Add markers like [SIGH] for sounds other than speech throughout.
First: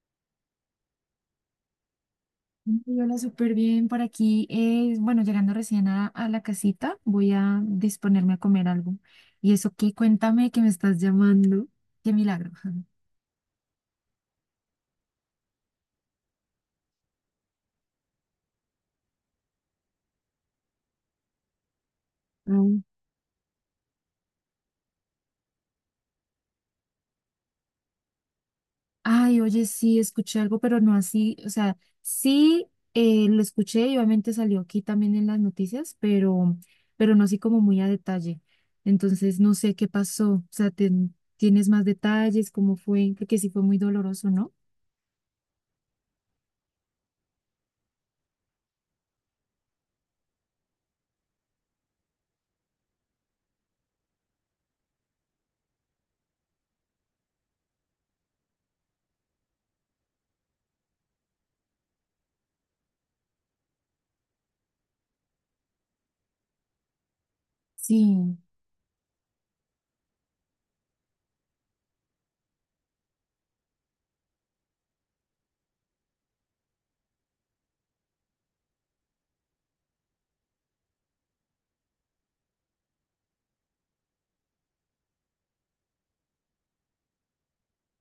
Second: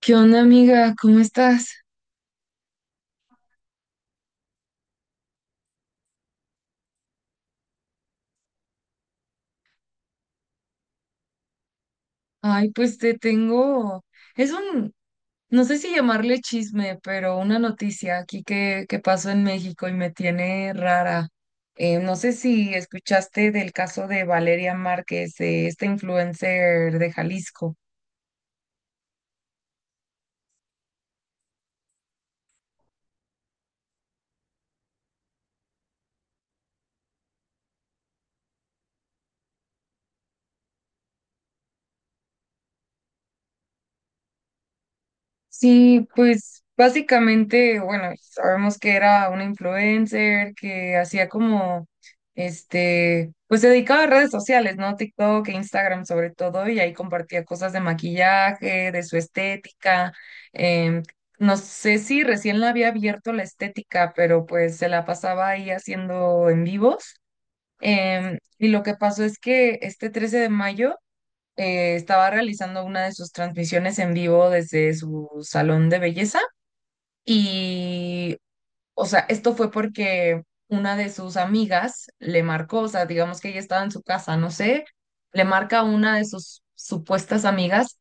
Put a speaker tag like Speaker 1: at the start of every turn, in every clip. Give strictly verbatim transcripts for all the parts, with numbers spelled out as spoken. Speaker 1: ¿Qué onda, amiga? ¿Cómo estás?
Speaker 2: Y hola, súper bien por aquí. eh, bueno, llegando recién a, a la casita, voy a disponerme a comer algo. ¿Y eso qué? Cuéntame que me estás llamando. Qué milagro.
Speaker 1: Ay,
Speaker 2: [LAUGHS]
Speaker 1: pues te tengo. Es un, no sé si llamarle chisme, pero una noticia aquí que, que pasó en México y me tiene rara. Eh, no sé si
Speaker 2: Mm.
Speaker 1: escuchaste del caso de Valeria Márquez, eh, esta influencer de Jalisco.
Speaker 2: Ay, oye, sí, escuché algo, pero no así. O sea, sí, eh, lo escuché y obviamente salió aquí también en las noticias, pero, pero no así como muy a detalle. Entonces, no sé qué pasó. O sea, ten- ¿tienes más detalles? ¿Cómo fue? Porque sí fue muy doloroso, ¿no?
Speaker 1: Sí, pues básicamente, bueno, sabemos que era una influencer que hacía como, este, pues se dedicaba a redes sociales, ¿no? TikTok e Instagram sobre todo, y ahí compartía cosas de maquillaje, de su estética. em, no sé si recién la había abierto la estética, pero pues se la pasaba ahí haciendo en vivos. Em,
Speaker 2: Sí.
Speaker 1: y lo que pasó es que este trece de mayo eh, estaba realizando una de sus transmisiones en vivo desde su salón de belleza y, o sea, esto fue porque una de sus amigas le marcó, o sea, digamos que ella estaba en su casa, no sé, le marca a una de sus supuestas amigas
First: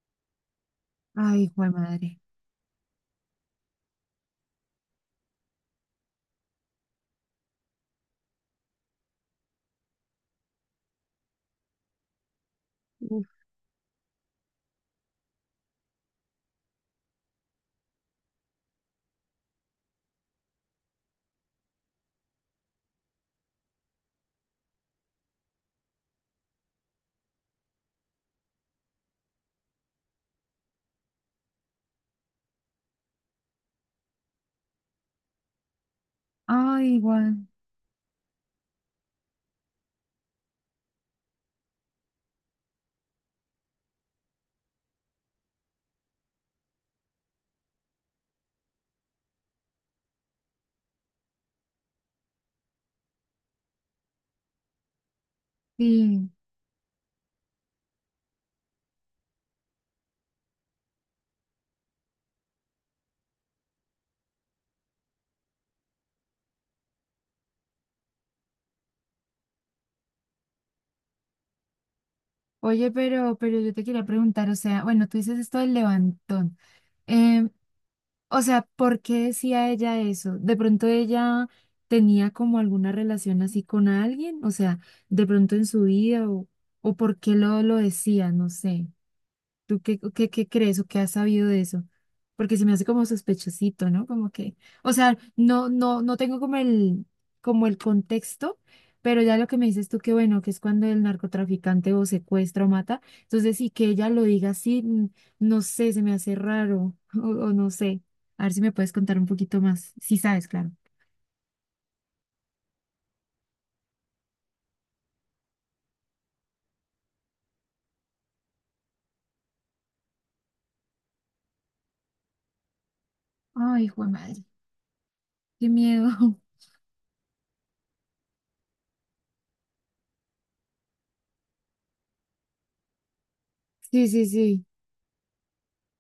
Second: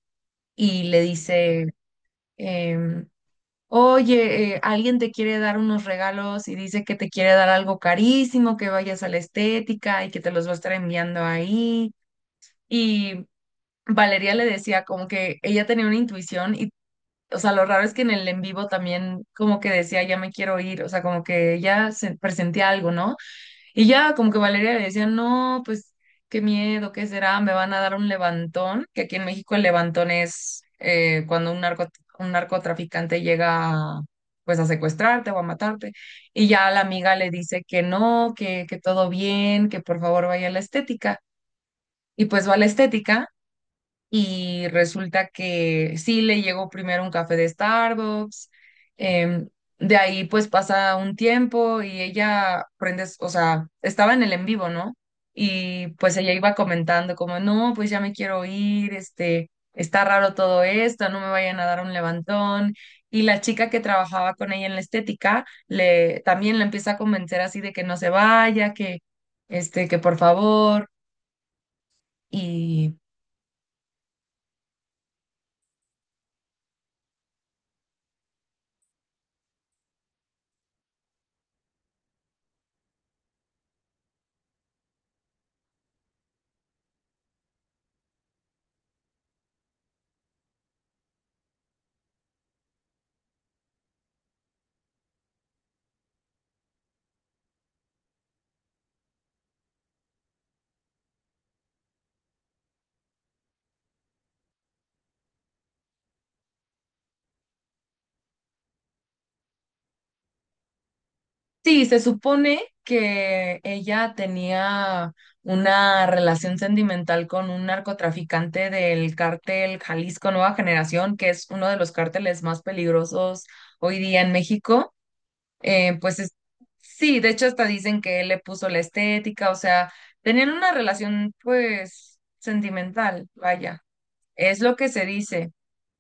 Speaker 1: y le
Speaker 2: Ay, jue
Speaker 1: dice,
Speaker 2: madre.
Speaker 1: em, oye, eh, alguien te quiere dar unos regalos y dice que te quiere dar algo carísimo, que vayas a la estética y que te los va a estar enviando ahí. Y Valeria le decía como que ella tenía una intuición y, o sea, lo raro es que en el en vivo también como que decía, ya me quiero ir, o sea, como que ella se presentía algo, ¿no? Y ya como que Valeria le decía, no, pues qué miedo, ¿qué será? Me van a dar un levantón, que aquí en México el levantón es eh, cuando un narco, un narcotraficante llega a, pues a secuestrarte o a matarte. Y ya la
Speaker 2: Ah,
Speaker 1: amiga le
Speaker 2: igual,
Speaker 1: dice que no, que, que todo bien, que por favor vaya a la estética. Y pues va a la estética y resulta que sí le llegó primero un café de Starbucks, em, de ahí pues pasa un tiempo y ella prende, o sea, estaba en el en vivo, ¿no? Y pues
Speaker 2: sí.
Speaker 1: ella iba comentando como, no, pues ya me quiero ir, este, está raro todo esto, no me vayan a dar un levantón. Y la chica que trabajaba con ella en la estética le también la empieza a convencer así de que no se vaya, que este, que por favor.
Speaker 2: Oye,
Speaker 1: y
Speaker 2: pero, pero yo te quería preguntar, o sea, bueno, tú dices esto del levantón. Em, o sea, ¿por qué decía ella eso? ¿De pronto ella tenía como alguna relación así con alguien? O sea, de pronto en su vida o, o por qué lo, lo decía, no sé. ¿Tú qué, qué, qué crees o qué has sabido de eso? Porque se me hace como sospechosito, ¿no? Como que, o sea, no, no, no tengo como el, como el contexto, pero ya lo que me dices tú, que bueno, que es cuando el narcotraficante o secuestra o mata, entonces sí que ella lo diga así, mm, no sé, se me hace raro, [LAUGHS] o, o no sé. A ver si me puedes contar un poquito más, si sabes, claro.
Speaker 1: Sí, se supone que ella tenía una relación sentimental con un narcotraficante del cártel Jalisco Nueva Generación, que es uno de los cárteles más peligrosos
Speaker 2: Ay,
Speaker 1: hoy
Speaker 2: hijo de
Speaker 1: día en
Speaker 2: madre,
Speaker 1: México.
Speaker 2: qué
Speaker 1: Eh,
Speaker 2: miedo.
Speaker 1: pues es-
Speaker 2: [LAUGHS]
Speaker 1: sí, de hecho hasta dicen que él le puso la estética, o sea, tenían una relación pues sentimental, vaya,
Speaker 2: Sí, sí,
Speaker 1: es
Speaker 2: sí.
Speaker 1: lo que se dice.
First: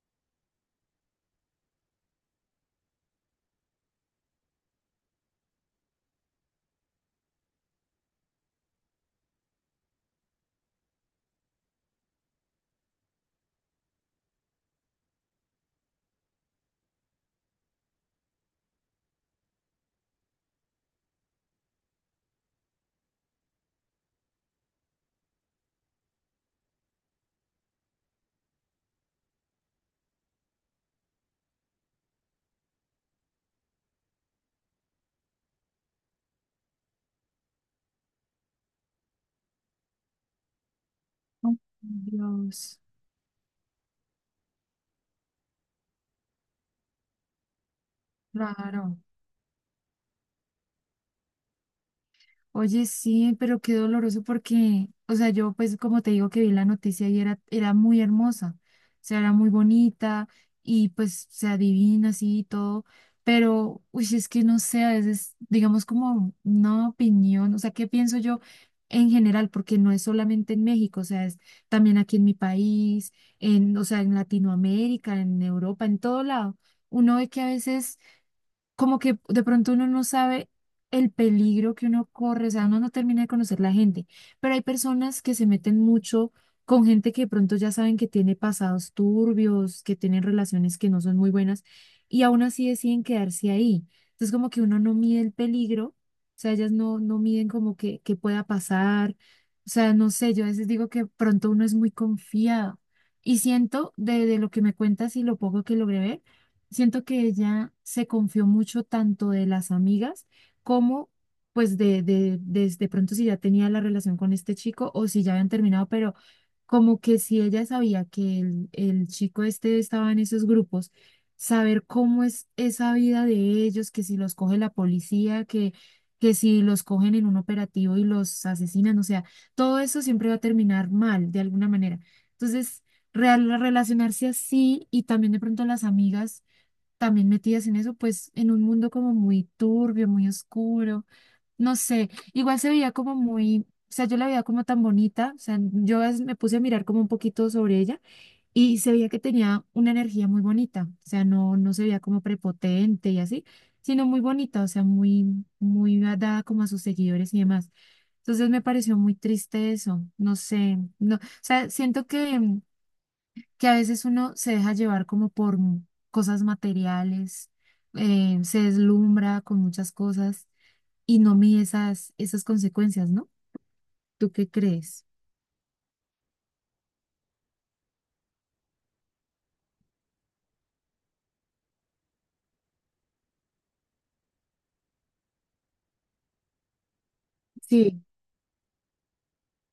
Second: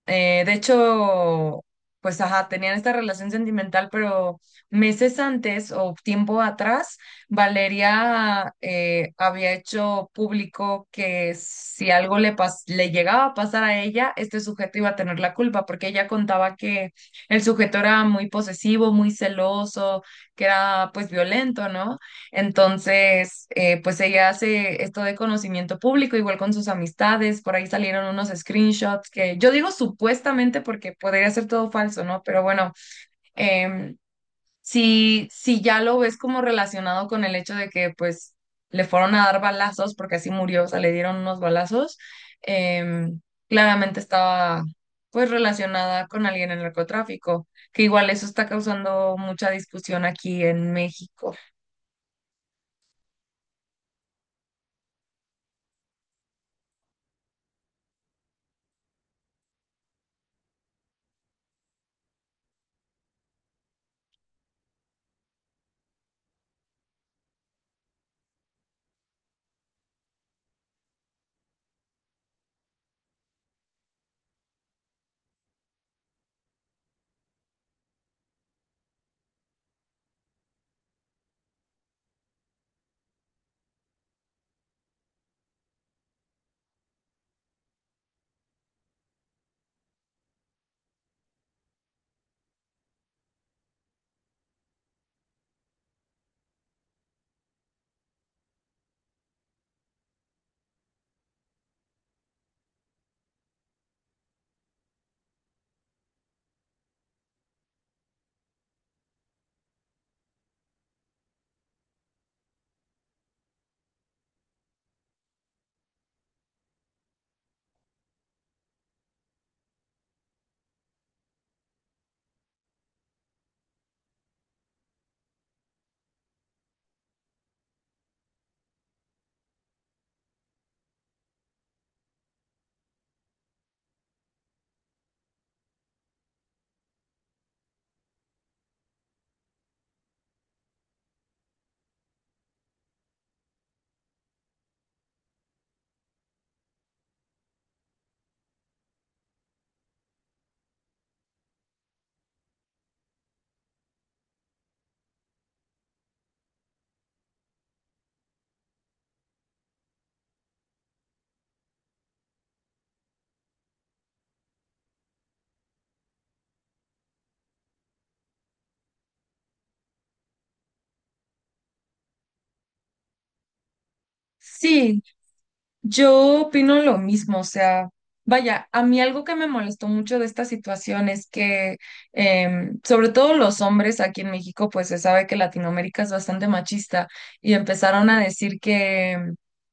Speaker 1: Eh, de hecho, pues ajá, tenían esta relación sentimental, pero meses antes o tiempo atrás, Valeria eh, había hecho público que si algo le, pas- le llegaba a pasar a ella, este sujeto iba a tener la culpa, porque ella contaba que el sujeto era muy posesivo, muy celoso, que era pues violento, ¿no? Entonces, eh, pues ella hace esto de conocimiento público, igual con sus amistades, por ahí salieron unos screenshots que yo digo supuestamente porque podría ser todo falso, ¿no? Pero bueno, em, si, si ya lo ves como relacionado con el hecho de que pues le fueron a dar balazos, porque así murió, o sea, le dieron unos
Speaker 2: Oh,
Speaker 1: balazos,
Speaker 2: Dios,
Speaker 1: em, claramente estaba pues relacionada con alguien en el narcotráfico, que igual eso está
Speaker 2: claro.
Speaker 1: causando mucha discusión aquí en México.
Speaker 2: Oye, sí, pero qué doloroso porque, o sea, yo pues como te digo que vi la noticia y era, era muy hermosa, o sea, era muy bonita y pues se adivina así y todo, pero, uy, es que no sé, a veces digamos como una opinión, o sea, ¿qué pienso yo en general? Porque no es solamente en México, o sea, es también aquí en mi país, en, o sea, en Latinoamérica, en Europa, en todo lado. Uno ve que a veces como que de pronto uno no sabe el peligro que uno corre, o sea, uno no termina de conocer la gente, pero hay personas que se meten mucho con gente que de pronto ya saben que tiene pasados turbios, que tienen relaciones que no son muy buenas y aún así deciden quedarse ahí. Entonces como que uno no mide el peligro, o sea, ellas no, no miden como que, que pueda pasar, o sea, no sé, yo a veces digo que pronto uno es muy confiado. Y siento de, de lo que me cuentas y lo poco que logré ver, Siento que ella se confió mucho tanto de las amigas como pues de, de, de, de pronto si ya tenía la relación con este chico o si ya habían terminado, pero como que si ella sabía que el, el chico este estaba en esos grupos, saber cómo es esa vida de ellos, que si los coge la policía, que, que si los cogen en un operativo y los asesinan, o sea, todo eso siempre va a terminar mal de alguna manera. Entonces, real, relacionarse así y también de pronto las amigas también metidas en eso, pues en un mundo como muy turbio, muy oscuro, no sé, igual se veía como muy, o sea, yo la veía como tan bonita, o sea, yo a me puse a mirar como un poquito sobre ella y se veía que tenía una energía muy bonita, o sea, no, no se veía como prepotente y así, sino muy bonita, o sea, muy, muy dada como a sus seguidores y demás. Entonces me pareció muy triste eso, no sé, no, o sea, siento que que a veces uno se deja llevar como por mu- cosas materiales, eh, se deslumbra con muchas cosas y no mide esas, esas consecuencias, ¿no? ¿Tú qué
Speaker 1: Sí,
Speaker 2: crees?
Speaker 1: yo opino lo mismo, o sea, vaya, a mí algo que me molestó mucho de esta situación es que, em, sobre todo los hombres aquí en México, pues se sabe que Latinoamérica es bastante machista y
Speaker 2: Sí,
Speaker 1: empezaron a decir que,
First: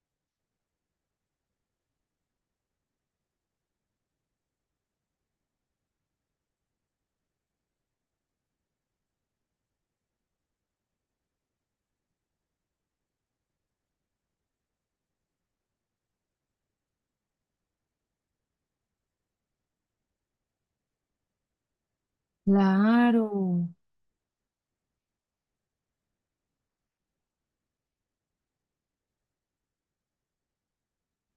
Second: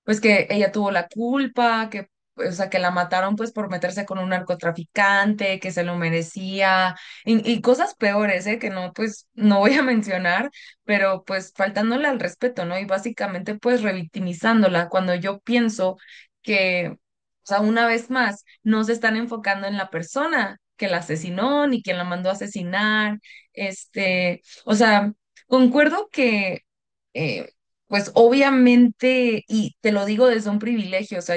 Speaker 1: pues que ella tuvo la culpa, que, o sea, que la mataron pues por meterse con un narcotraficante, que se lo merecía y, y cosas peores, ¿eh? Que no, pues no voy a [LAUGHS] mencionar pero pues faltándole al respeto, ¿no? Y básicamente pues revictimizándola, cuando yo pienso que, o sea, una vez más, no se están enfocando en la persona que la asesinó ni quien la mandó a asesinar.
Speaker 2: claro.
Speaker 1: Este, o sea, concuerdo que, eh, pues obviamente, y te lo digo desde un privilegio, o sea,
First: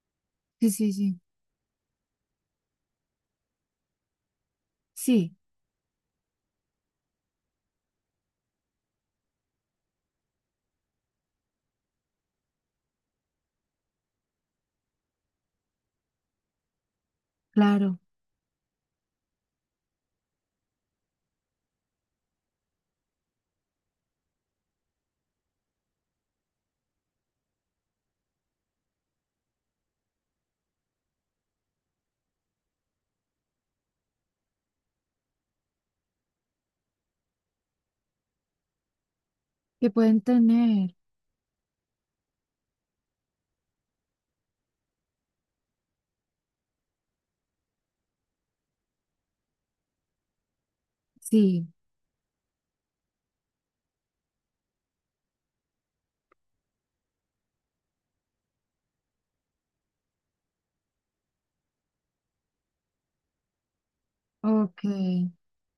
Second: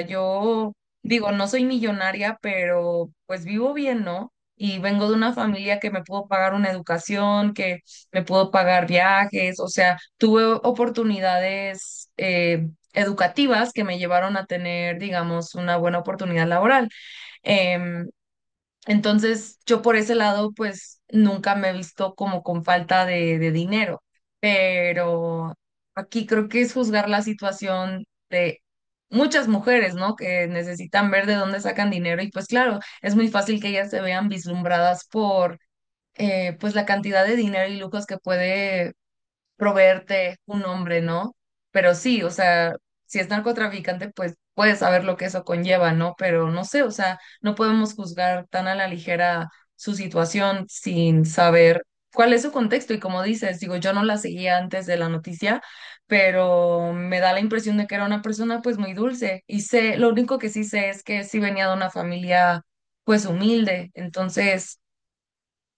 Speaker 2: Sí,
Speaker 1: yo
Speaker 2: sí, sí.
Speaker 1: digo, no soy millonaria, pero pues vivo bien, ¿no? Y vengo de una
Speaker 2: Sí,
Speaker 1: familia que me pudo pagar una educación, que me pudo pagar viajes, o sea, tuve oportunidades, eh, educativas que me llevaron a tener, digamos, una buena oportunidad laboral.
Speaker 2: claro.
Speaker 1: Em, entonces, yo por ese lado, pues nunca me he visto como con falta de, de dinero, pero aquí creo que es juzgar la situación de muchas mujeres, ¿no? Que necesitan ver de dónde sacan dinero y pues claro, es muy fácil que ellas se vean vislumbradas por... eh, pues la cantidad de dinero y lujos que puede
Speaker 2: Que pueden
Speaker 1: proveerte un
Speaker 2: tener.
Speaker 1: hombre, ¿no? Pero sí, o sea, si es narcotraficante, pues puedes saber lo que eso conlleva, ¿no? Pero no sé, o sea, no podemos juzgar tan a la ligera su situación sin
Speaker 2: Sí,
Speaker 1: saber cuál es su contexto. Y como dices, digo, yo no la seguía antes de la noticia, pero me da la impresión de que era una persona pues muy dulce. Y sé, lo único que sí sé es que sí venía de una familia pues humilde. Entonces
Speaker 2: ok.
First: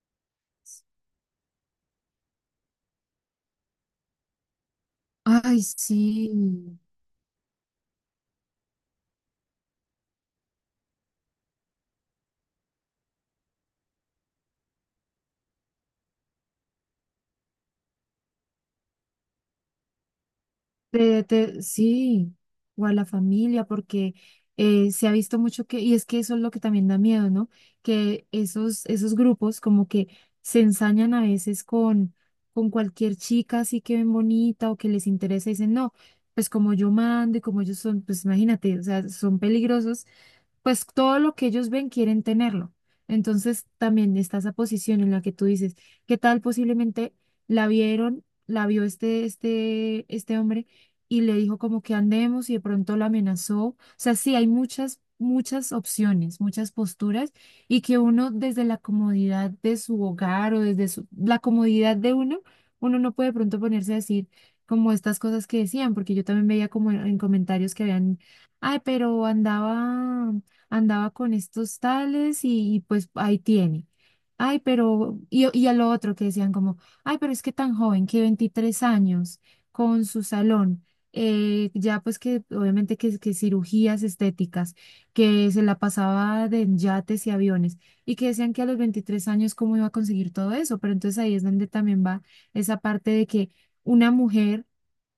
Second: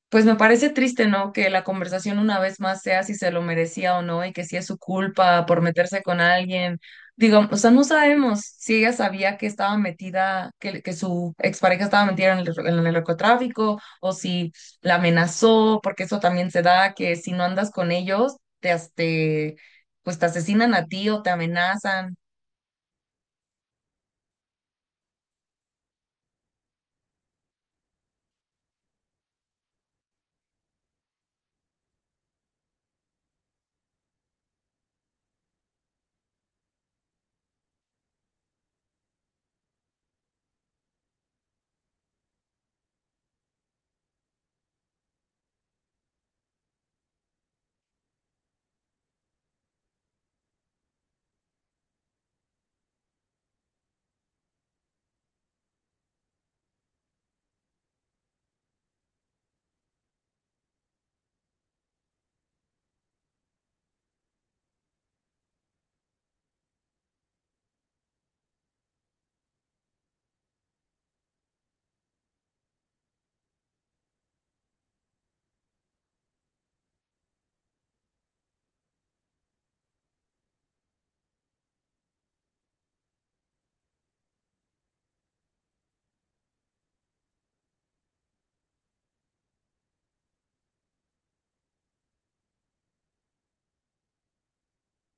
Speaker 1: pues me parece triste, ¿no? Que la conversación una vez más sea si se lo merecía o no y que si es su culpa por
Speaker 2: Ay,
Speaker 1: meterse con
Speaker 2: sí.
Speaker 1: alguien. Digo, o sea, no sabemos si ella sabía que estaba metida, que, que su expareja estaba metida en el, en el narcotráfico o si la amenazó, porque eso también se da, que si no andas con ellos, te, as- te, pues te asesinan a ti o
Speaker 2: Te,
Speaker 1: te
Speaker 2: te-
Speaker 1: amenazan.
Speaker 2: sí, o a la familia, porque eh, se ha visto mucho que, y es que eso es lo que también da miedo, ¿no? Que esos, esos grupos como que se ensañan a veces con, con cualquier chica así que ven bonita o que les interesa y dicen, no, pues como yo mando y como ellos son, pues imagínate, o sea, son peligrosos pues todo lo que ellos ven quieren tenerlo. Entonces también está esa posición en la que tú dices, ¿qué tal posiblemente la vieron, la vio este, este, este hombre y le dijo como que andemos y de pronto la amenazó? O sea, sí, hay muchas, muchas opciones, muchas posturas y que uno desde la comodidad de su hogar o desde su- la comodidad de uno, uno no puede de pronto ponerse a decir como estas cosas que decían, porque yo también veía como en en comentarios que habían. Ay, pero andaba andaba con estos tales y, y pues ahí tiene. Ay, pero, y, y a lo otro que decían como, ay, pero es que tan joven, que veintitrés años, con su salón, eh, ya pues que obviamente que, que cirugías estéticas, que se la pasaba de en yates y aviones, y que decían que a los veintitrés años cómo iba a conseguir todo eso, pero entonces ahí es donde también va esa parte de que una mujer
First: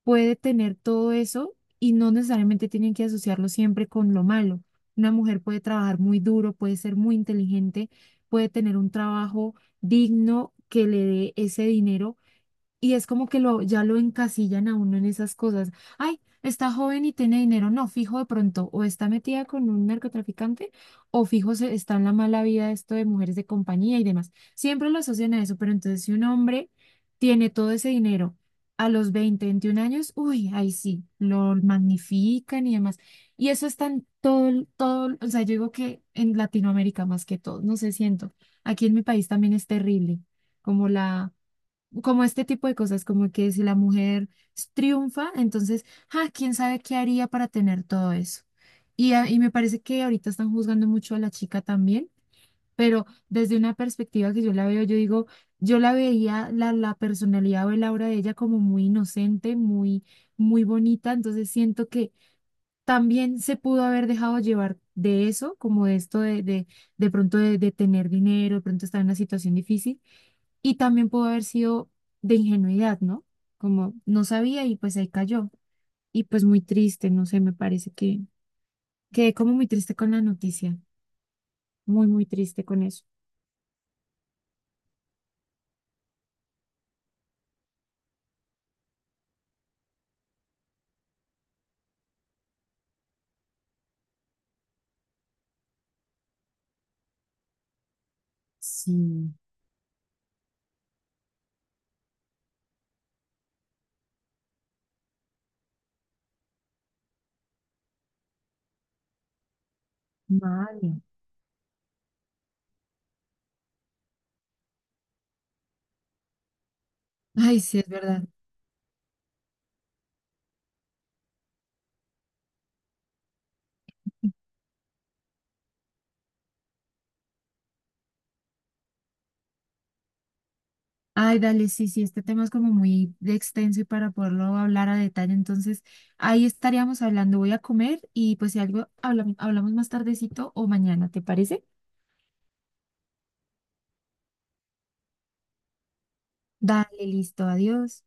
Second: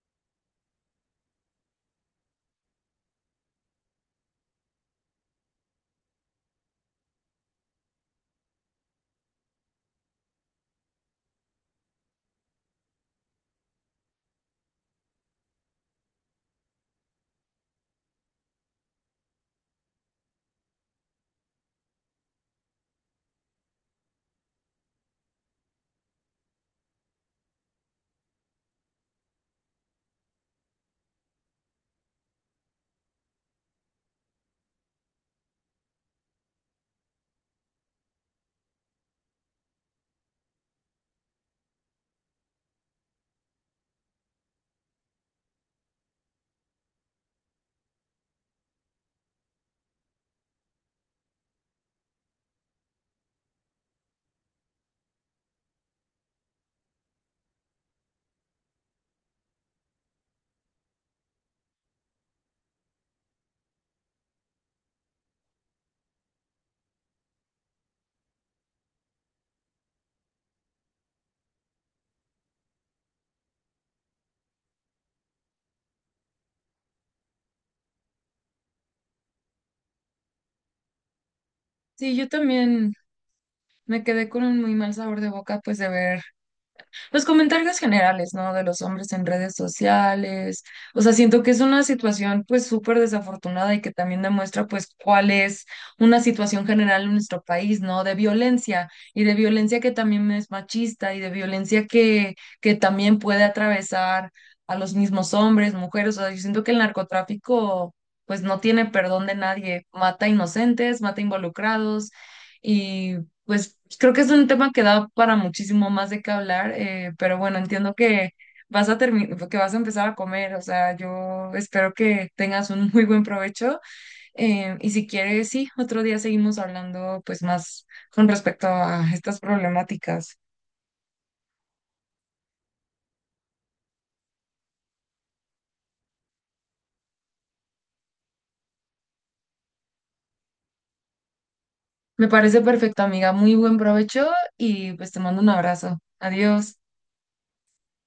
Speaker 2: puede tener todo eso y no necesariamente tienen que asociarlo siempre con lo malo. Una mujer puede trabajar muy duro, puede ser muy inteligente, puede tener un trabajo digno que le dé ese dinero y es como que lo, ya lo encasillan a uno en esas cosas. Ay, está joven y tiene dinero. No, fijo de pronto, o está metida con un narcotraficante, o fijo se, está en la mala vida esto de mujeres de compañía y demás. Siempre lo asocian a eso, pero entonces si un hombre tiene todo ese dinero a los veinte veintiún años, uy, ahí sí, lo magnifican y demás. Y eso está en todo, el- todo, el- o sea, yo digo que en Latinoamérica más que todo, no sé, siento. Aquí en mi país también es terrible, como la como este tipo de cosas, como que si la mujer triunfa, entonces, ah, quién sabe qué haría para tener todo eso. Y, a- y me parece que ahorita están juzgando mucho a la chica también, pero desde una perspectiva que yo la veo, yo digo, yo la veía, la, la personalidad o el aura de ella como muy inocente, muy, muy bonita, entonces siento que también se pudo haber dejado llevar de eso, como de esto de, de, de pronto de, de tener dinero, de pronto estar en una situación difícil y también pudo haber sido de ingenuidad, ¿no? Como no sabía y pues ahí cayó. Y pues muy triste, no sé, me parece que quedé como muy triste con la noticia. Muy,
Speaker 1: Sí,
Speaker 2: muy
Speaker 1: yo
Speaker 2: triste con
Speaker 1: también
Speaker 2: eso.
Speaker 1: me quedé con un muy mal sabor de boca, pues de ver. Los comentarios generales, ¿no? De los hombres en redes sociales. O sea, siento que es una situación pues súper desafortunada y que también demuestra pues cuál es una situación general en nuestro país, ¿no? De violencia y
Speaker 2: Sí,
Speaker 1: de violencia que también es machista y de violencia que, que también puede atravesar a los mismos hombres, mujeres. O sea, yo siento que el narcotráfico pues no tiene perdón de nadie. Mata inocentes,
Speaker 2: vale.
Speaker 1: mata involucrados. Pues creo que es un tema que da para muchísimo más de qué hablar, eh, pero bueno,
Speaker 2: Ay, sí, es
Speaker 1: entiendo
Speaker 2: verdad.
Speaker 1: que vas a termi- que vas a empezar a comer, o sea, yo espero que tengas un muy buen provecho eh, y si quieres, sí, otro día seguimos hablando pues más con respecto a estas problemáticas.
Speaker 2: Ay, dale, sí, sí, este tema es como muy de extenso y para poderlo hablar a detalle, entonces ahí estaríamos hablando. Voy a comer y pues si algo hablamos, hablamos más tardecito o mañana, ¿te parece?
Speaker 1: Me parece perfecto, amiga, muy buen provecho y pues te mando un abrazo. Adiós.
Speaker 2: Dale, listo, adiós.